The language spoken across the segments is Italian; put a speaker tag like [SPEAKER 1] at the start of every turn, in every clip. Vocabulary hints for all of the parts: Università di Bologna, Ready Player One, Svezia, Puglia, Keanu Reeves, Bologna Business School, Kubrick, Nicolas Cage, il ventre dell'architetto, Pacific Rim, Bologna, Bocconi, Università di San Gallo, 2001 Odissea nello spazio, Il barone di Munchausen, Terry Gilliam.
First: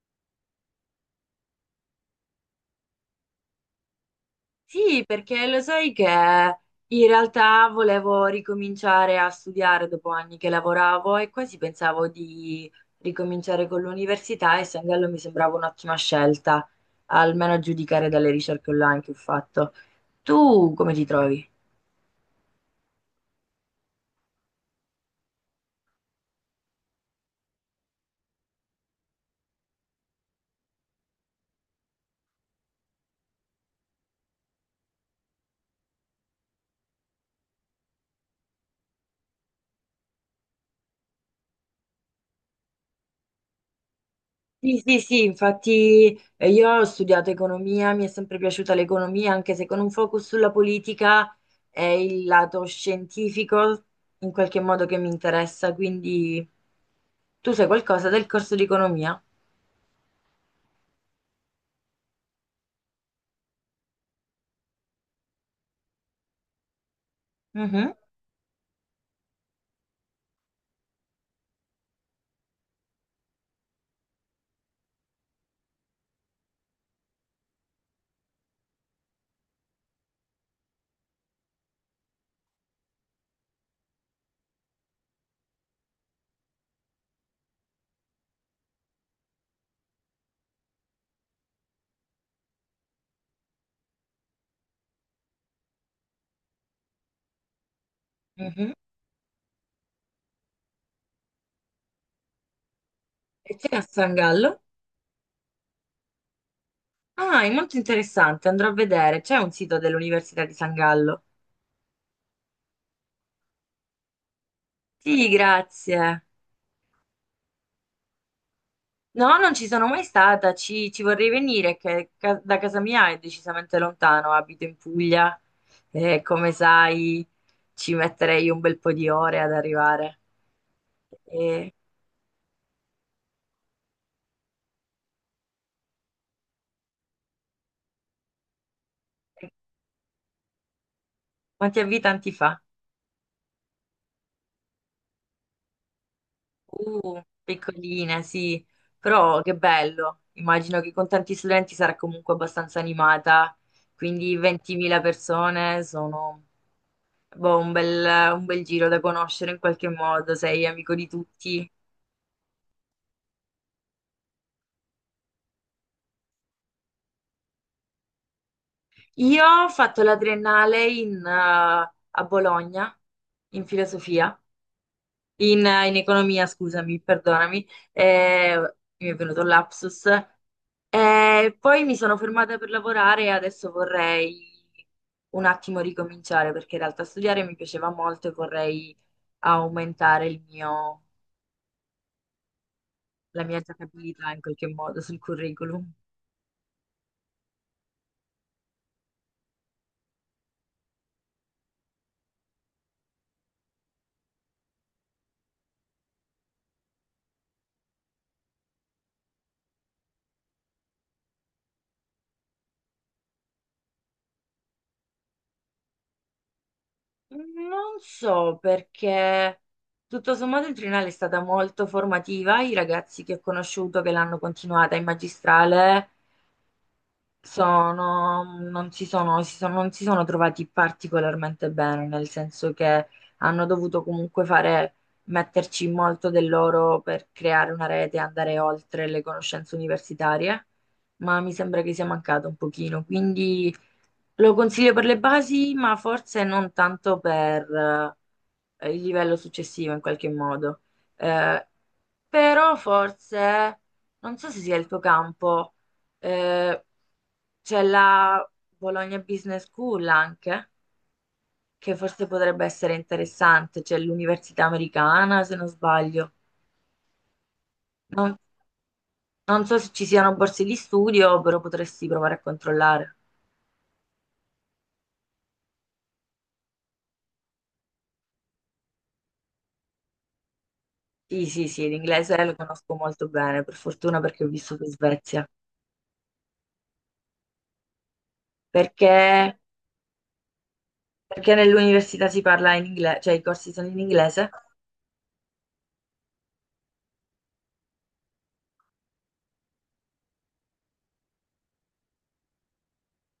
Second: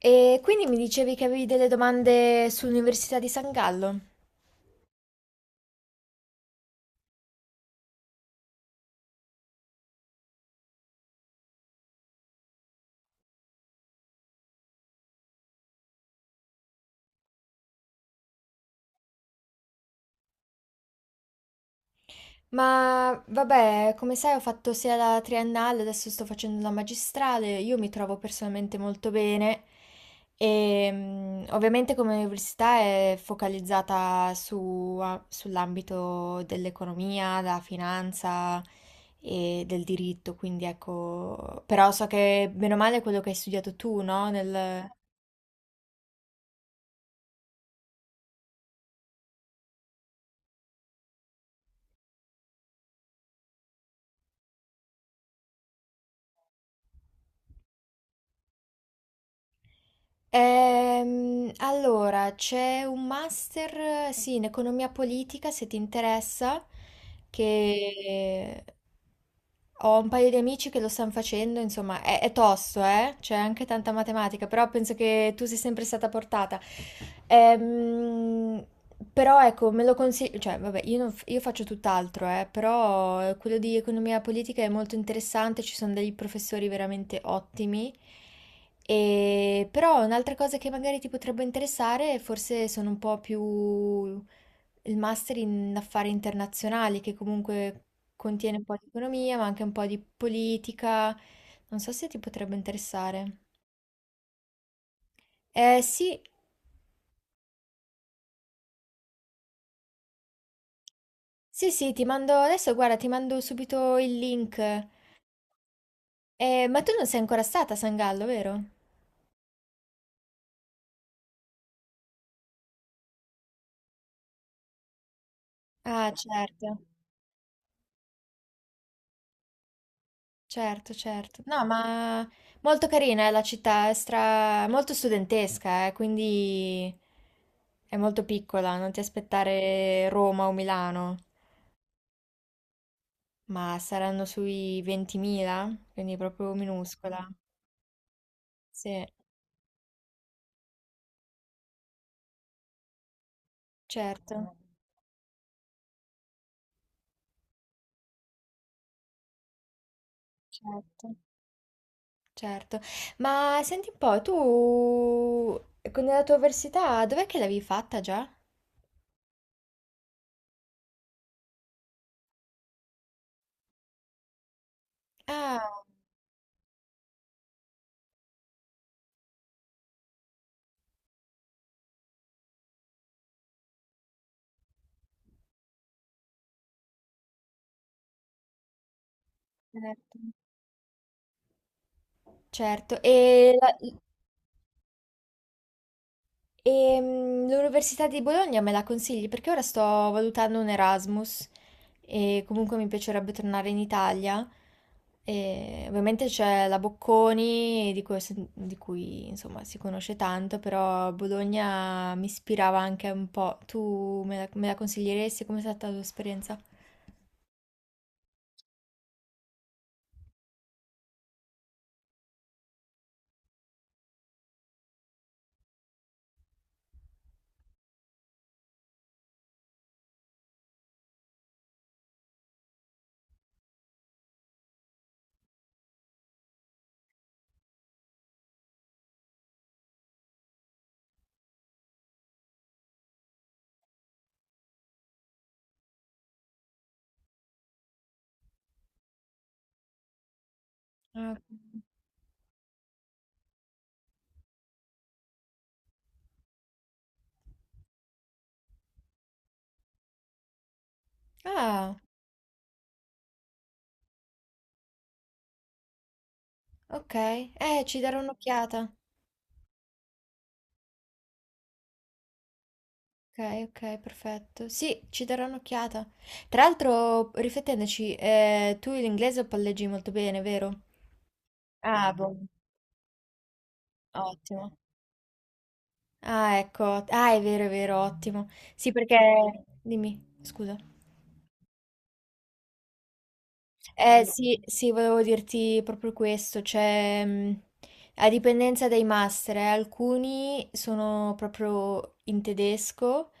[SPEAKER 1] E quindi mi dicevi che avevi delle domande sull'Università di San Gallo.
[SPEAKER 2] Sì, perché lo sai che in realtà volevo ricominciare a studiare dopo anni che lavoravo e quasi pensavo di ricominciare con l'università e Sangallo mi sembrava un'ottima scelta, almeno a giudicare dalle ricerche online che ho fatto. Tu come ti trovi?
[SPEAKER 1] Ma vabbè, come sai, ho fatto sia la triennale, adesso sto facendo la magistrale. Io mi trovo personalmente molto bene. Ovviamente, come università è focalizzata sull'ambito dell'economia, della finanza e del diritto. Quindi ecco, però so che bene o male è quello che hai studiato tu, no?
[SPEAKER 2] Sì, sì, sì, infatti io ho studiato economia, mi è sempre piaciuta l'economia, anche se con un focus sulla politica è il lato scientifico in qualche modo che mi interessa, quindi tu sai qualcosa del corso di economia?
[SPEAKER 1] Allora, c'è un master, sì, in economia politica, se ti interessa,
[SPEAKER 2] Mhm,
[SPEAKER 1] che ho un paio di amici che lo stanno facendo, insomma, è tosto, eh? C'è anche tanta matematica, però penso che tu sei sempre stata portata. Ehm, Però ecco, me lo consiglio, cioè, vabbè, io, non f- io faccio tutt'altro, però quello di economia politica è molto interessante, ci sono dei professori veramente ottimi. E, però un'altra cosa che magari ti potrebbe interessare, forse sono un po' più il master in affari internazionali, che comunque contiene un
[SPEAKER 2] mhm.
[SPEAKER 1] po' di economia, ma anche un po' di politica. Non so se ti potrebbe interessare.
[SPEAKER 2] E c'è a San Gallo?
[SPEAKER 1] Eh sì,
[SPEAKER 2] Ah, è molto interessante, andrò a vedere, c'è un sito dell'Università di San Gallo.
[SPEAKER 1] sì, sì, ti mando adesso, guarda, ti mando subito il link.
[SPEAKER 2] Sì, grazie.
[SPEAKER 1] Ma tu non sei ancora stata a San Gallo, vero?
[SPEAKER 2] No, non ci sono mai stata, ci vorrei venire, da casa mia è decisamente lontano, abito in Puglia
[SPEAKER 1] Ah,
[SPEAKER 2] e come
[SPEAKER 1] certo.
[SPEAKER 2] sai ci metterei un bel po' di ore ad arrivare.
[SPEAKER 1] Certo, certo. No,
[SPEAKER 2] E-
[SPEAKER 1] ma molto carina è la città, è molto studentesca, quindi è molto piccola, non ti
[SPEAKER 2] e
[SPEAKER 1] aspettare Roma o Milano,
[SPEAKER 2] quanti abitanti fa?
[SPEAKER 1] ma saranno sui 20.000, quindi proprio minuscola.
[SPEAKER 2] Piccolina, sì,
[SPEAKER 1] Sì,
[SPEAKER 2] però che bello, immagino che con tanti studenti sarà comunque abbastanza animata, quindi
[SPEAKER 1] certo,
[SPEAKER 2] 20.000 persone sono boh, un bel giro da conoscere in qualche modo, sei amico di
[SPEAKER 1] certo,
[SPEAKER 2] tutti.
[SPEAKER 1] certo. Ma senti un po', tu con la tua università, dov'è che l'avevi fatta già?
[SPEAKER 2] Io ho fatto la triennale a Bologna, in filosofia,
[SPEAKER 1] Ah,
[SPEAKER 2] in economia, scusami, perdonami, mi è venuto un lapsus. Poi mi sono fermata per lavorare e adesso vorrei un attimo ricominciare perché in realtà studiare mi piaceva molto e vorrei
[SPEAKER 1] certo.
[SPEAKER 2] aumentare
[SPEAKER 1] Certo,
[SPEAKER 2] la
[SPEAKER 1] e
[SPEAKER 2] mia
[SPEAKER 1] la-
[SPEAKER 2] giocabilità in qualche modo sul curriculum.
[SPEAKER 1] l'Università di Bologna me la consigli? Perché ora sto valutando un Erasmus e comunque mi piacerebbe tornare in Italia. E ovviamente c'è la Bocconi di cui, insomma si conosce tanto, però Bologna mi ispirava anche un po'. Tu me la consiglieresti? Com'è stata la tua esperienza?
[SPEAKER 2] Non so perché tutto sommato il triennale è stata molto formativa, i ragazzi che ho conosciuto che l'hanno continuata in magistrale. Sono, non si sono, si sono- Non si sono trovati particolarmente bene, nel senso che hanno dovuto comunque fare, metterci molto del loro per creare una rete, andare oltre le conoscenze universitarie, ma mi sembra che sia mancato un pochino, quindi lo consiglio per le basi, ma forse non tanto per il livello successivo in qualche modo.
[SPEAKER 1] Ah,
[SPEAKER 2] Eh, però forse, non so se sia il tuo campo. Eh, c'è la Bologna Business School anche, che
[SPEAKER 1] ah,
[SPEAKER 2] forse potrebbe essere interessante, c'è l'università americana, se non sbaglio.
[SPEAKER 1] ok. Ci darò
[SPEAKER 2] Non,
[SPEAKER 1] un'occhiata.
[SPEAKER 2] non so se ci siano borse di studio, però potresti provare a controllare.
[SPEAKER 1] Okay, okay, perfetto. Sì, ci darò un'occhiata. Tra l'altro, riflettendoci, tu l'inglese lo palleggi molto bene, vero?
[SPEAKER 2] Sì, sì, sì,
[SPEAKER 1] Ah, boh,
[SPEAKER 2] l'inglese lo conosco molto bene, per fortuna perché ho
[SPEAKER 1] ottimo.
[SPEAKER 2] vissuto in Svezia.
[SPEAKER 1] Ah, ecco, ah, è vero, ottimo. Sì, perché.
[SPEAKER 2] Perché,
[SPEAKER 1] Dimmi, scusa.
[SPEAKER 2] perché nell'università si parla in inglese, cioè i corsi sono in inglese,
[SPEAKER 1] Sì, sì, volevo dirti proprio questo, cioè, a dipendenza dai master, alcuni sono proprio in tedesco,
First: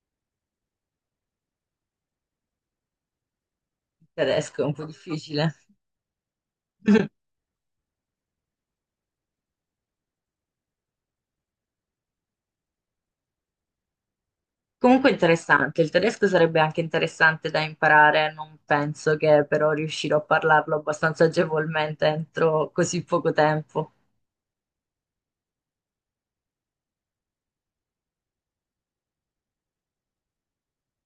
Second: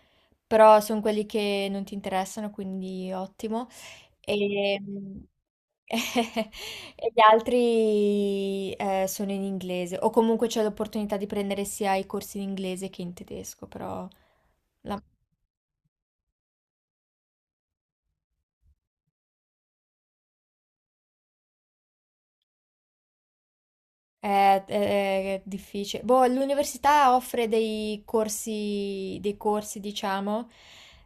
[SPEAKER 1] però sono quelli che non ti interessano, quindi ottimo.
[SPEAKER 2] il tedesco è un
[SPEAKER 1] E,
[SPEAKER 2] po'
[SPEAKER 1] mh,
[SPEAKER 2] difficile.
[SPEAKER 1] E gli altri sono in inglese, o comunque c'è l'opportunità di prendere sia i corsi in inglese che in tedesco, però la-
[SPEAKER 2] Comunque interessante, il tedesco sarebbe anche interessante da imparare, non penso che però riuscirò a parlarlo abbastanza agevolmente entro così poco tempo.
[SPEAKER 1] è difficile. Boh, l'università offre dei corsi, diciamo,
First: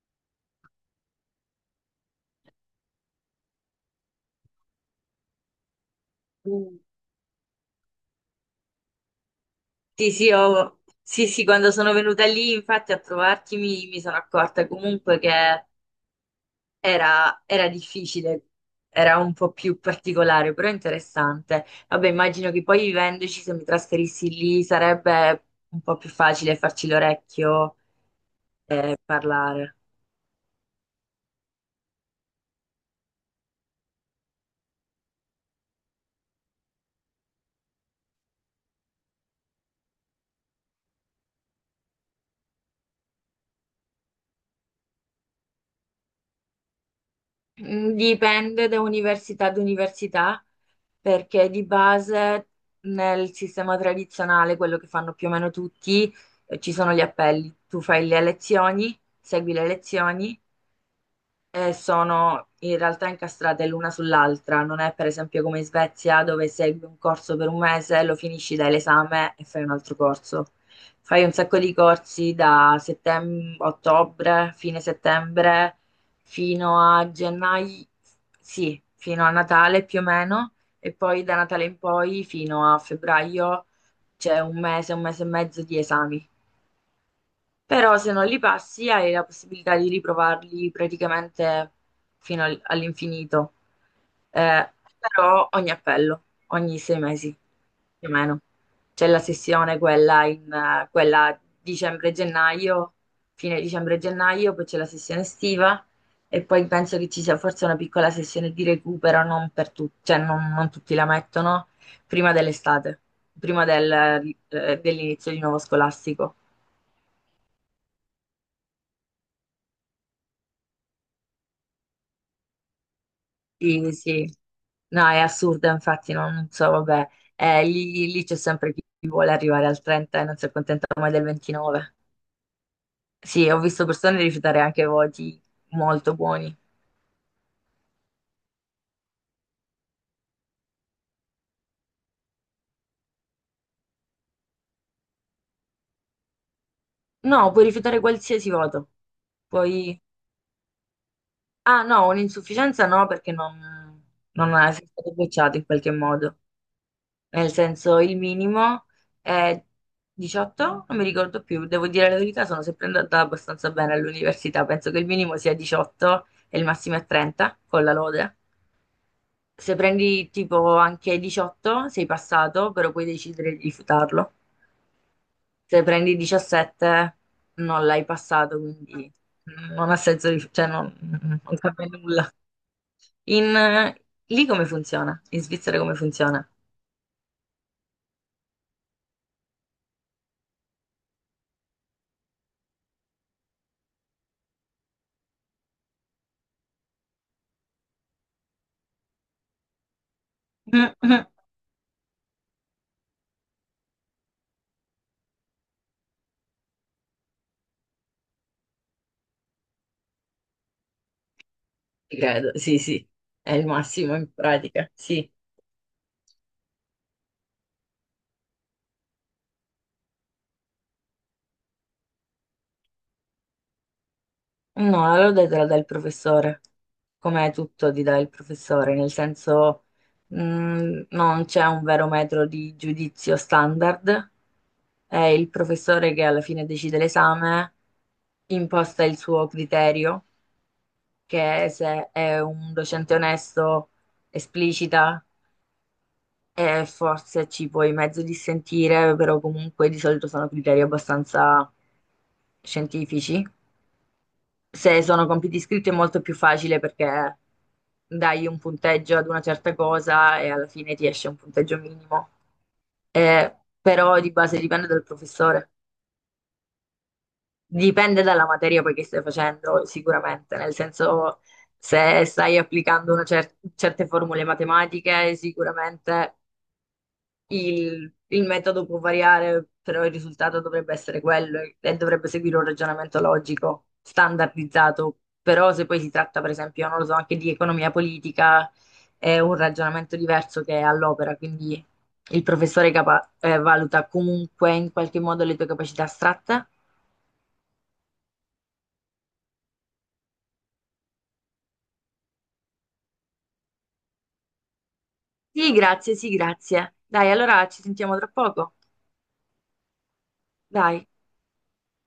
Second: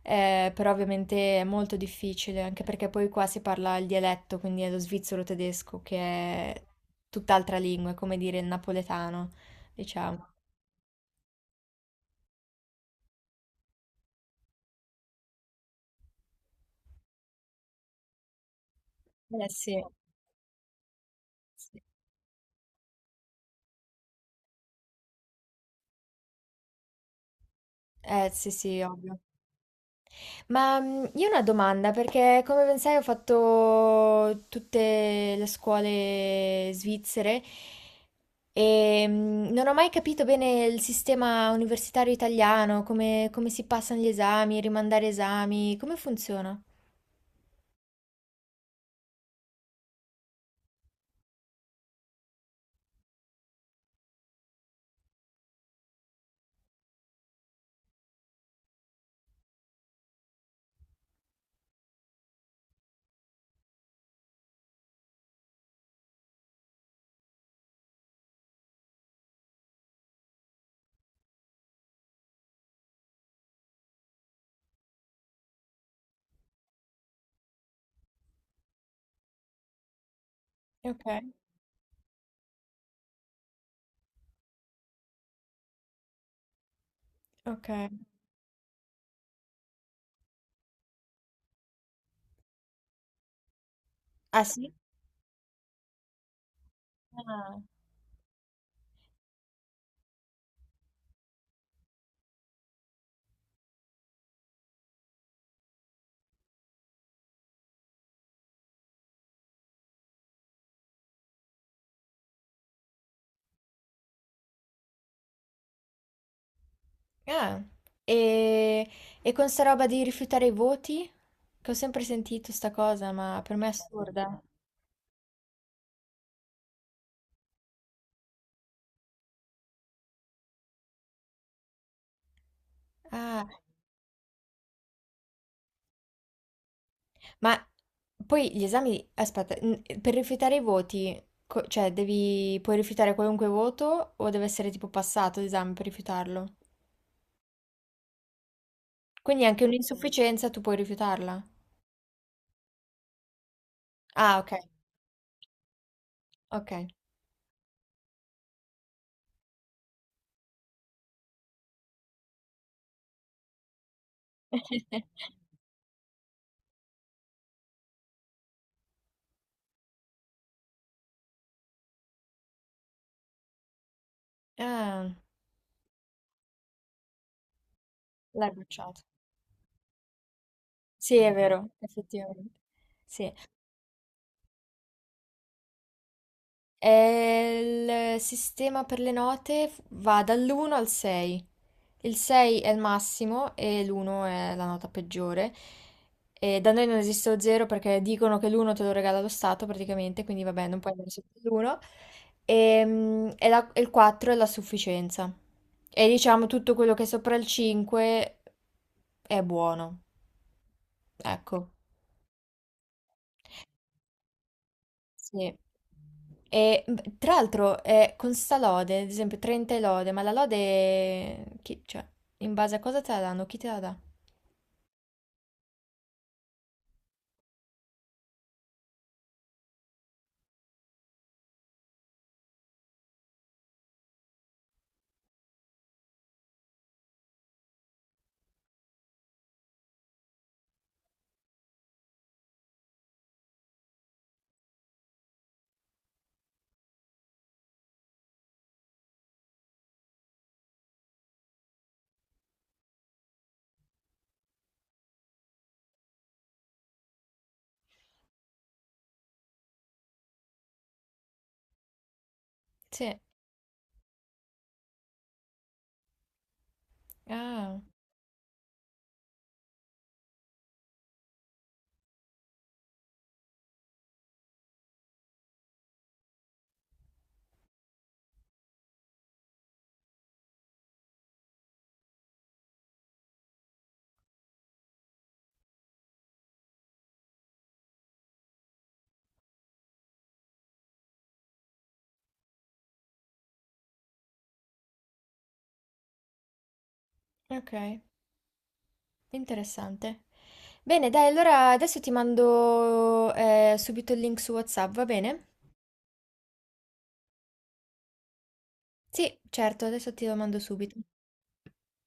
[SPEAKER 1] però ovviamente è molto difficile, anche perché poi qua si parla il dialetto, quindi è lo svizzero tedesco, che è
[SPEAKER 2] Mm.
[SPEAKER 1] tutt'altra lingua, è come dire il napoletano, diciamo.
[SPEAKER 2] Sì, sì, quando sono venuta lì, infatti, a trovarti mi sono accorta comunque che era difficile, era un
[SPEAKER 1] Eh
[SPEAKER 2] po' più
[SPEAKER 1] sì.
[SPEAKER 2] particolare, però interessante.
[SPEAKER 1] Sì.
[SPEAKER 2] Vabbè, immagino che poi vivendoci, se mi trasferissi lì, sarebbe un po' più facile farci l'orecchio
[SPEAKER 1] Eh sì, sì,
[SPEAKER 2] e
[SPEAKER 1] ovvio.
[SPEAKER 2] parlare.
[SPEAKER 1] Io ho una domanda, perché come ben sai ho fatto tutte le scuole svizzere e non ho mai capito bene il sistema universitario italiano, come si passano gli esami, rimandare esami, come funziona?
[SPEAKER 2] Mm, dipende da università ad università, perché di base nel sistema tradizionale, quello che fanno più o meno tutti, ci sono gli appelli. Tu fai le lezioni, segui le lezioni e sono in realtà incastrate l'una sull'altra. Non è per esempio come in Svezia dove segui un corso per un mese, lo finisci, dai l'esame e fai un altro corso. Fai un sacco di corsi ottobre, fine settembre, fino a gennaio, sì, fino a Natale più o meno, e
[SPEAKER 1] Ok,
[SPEAKER 2] poi da Natale in poi fino a febbraio c'è un mese e mezzo di esami.
[SPEAKER 1] ok.
[SPEAKER 2] Però se non li passi hai la possibilità di riprovarli praticamente all'infinito.
[SPEAKER 1] Ah sì?
[SPEAKER 2] Eh, però ogni appello, ogni sei mesi
[SPEAKER 1] Ah.
[SPEAKER 2] più o meno. C'è la sessione quella, quella dicembre-gennaio, fine dicembre-gennaio, poi c'è la sessione estiva e poi penso che ci sia forse una piccola sessione di recupero, non per tutti, non tutti la mettono, prima dell'estate, dell'inizio di nuovo scolastico.
[SPEAKER 1] Ah. E, e con sta roba di rifiutare i voti? Che ho sempre sentito sta cosa, ma per me è
[SPEAKER 2] Sì, sì.
[SPEAKER 1] assurda.
[SPEAKER 2] No, è assurdo, infatti, no, non so, vabbè, eh, lì c'è sempre chi vuole arrivare al 30 e non si accontenta mai del 29.
[SPEAKER 1] Ah.
[SPEAKER 2] Sì, ho visto persone rifiutare anche voti molto buoni.
[SPEAKER 1] Ma poi gli esami, aspetta, per rifiutare i voti, cioè puoi rifiutare qualunque voto o deve essere tipo passato l'esame per rifiutarlo?
[SPEAKER 2] No, puoi rifiutare qualsiasi voto.
[SPEAKER 1] Quindi anche
[SPEAKER 2] Poi...
[SPEAKER 1] un'insufficienza tu puoi rifiutarla.
[SPEAKER 2] Ah, no, un'insufficienza no, perché non,
[SPEAKER 1] Ah, ok,
[SPEAKER 2] non è sei stato bocciato in qualche modo.
[SPEAKER 1] ok.
[SPEAKER 2] Nel senso il minimo è 18, non mi ricordo più, devo dire la verità, sono sempre andata abbastanza bene all'università, penso che il minimo sia 18 e il massimo è 30 con la lode. Se prendi tipo anche 18 sei passato, però puoi decidere di rifiutarlo.
[SPEAKER 1] Ah,
[SPEAKER 2] Se prendi 17 non l'hai
[SPEAKER 1] l'hai
[SPEAKER 2] passato,
[SPEAKER 1] bocciato.
[SPEAKER 2] quindi non ha senso,
[SPEAKER 1] Sì, è
[SPEAKER 2] non
[SPEAKER 1] vero,
[SPEAKER 2] cambia nulla.
[SPEAKER 1] effettivamente. Sì.
[SPEAKER 2] In, Lì come funziona? In Svizzera come funziona?
[SPEAKER 1] E il sistema per le note va dall'1 al 6. Il 6 è il massimo e l'1 è la nota peggiore. E da noi non esiste lo 0 perché dicono che l'1 te lo regala lo Stato praticamente, quindi vabbè, non puoi andare sotto l'1. E il 4 è la sufficienza. E diciamo tutto quello che è sopra il 5 è buono. Ecco,
[SPEAKER 2] Credo, sì, sì, è il massimo in pratica, sì.
[SPEAKER 1] sì. Tra l'altro con sta lode, ad esempio 30 è lode, ma la lode, cioè, in base a cosa te la danno? Chi te la dà?
[SPEAKER 2] No, allora te la dà il professore, come tutto ti dà il professore, nel senso mm, non c'è un vero metro di giudizio standard, è il professore che alla fine decide l'esame, imposta il suo criterio, che se è un docente onesto, esplicita. E forse ci puoi mezzo dissentire, però comunque di solito sono criteri abbastanza scientifici. Se sono compiti scritti è molto più facile perché dai un punteggio ad una certa cosa e alla fine ti esce un punteggio minimo.
[SPEAKER 1] Sì.
[SPEAKER 2] Però di base dipende dal professore,
[SPEAKER 1] Ah.
[SPEAKER 2] dipende dalla materia poi che stai facendo, sicuramente, nel senso se stai certe formule matematiche, sicuramente il metodo può variare, però il risultato dovrebbe essere quello e dovrebbe seguire un ragionamento logico, standardizzato. Però se poi si tratta, per esempio, non lo so, anche di economia politica, è un ragionamento diverso che è all'opera, quindi il valuta comunque in qualche modo le tue capacità astratte.
[SPEAKER 1] Ok, interessante. Bene, dai, allora adesso ti mando subito il link su WhatsApp, va bene?
[SPEAKER 2] Sì, grazie, sì, grazie. Dai, allora ci sentiamo tra poco.
[SPEAKER 1] Sì, certo, adesso te lo mando subito.
[SPEAKER 2] Dai.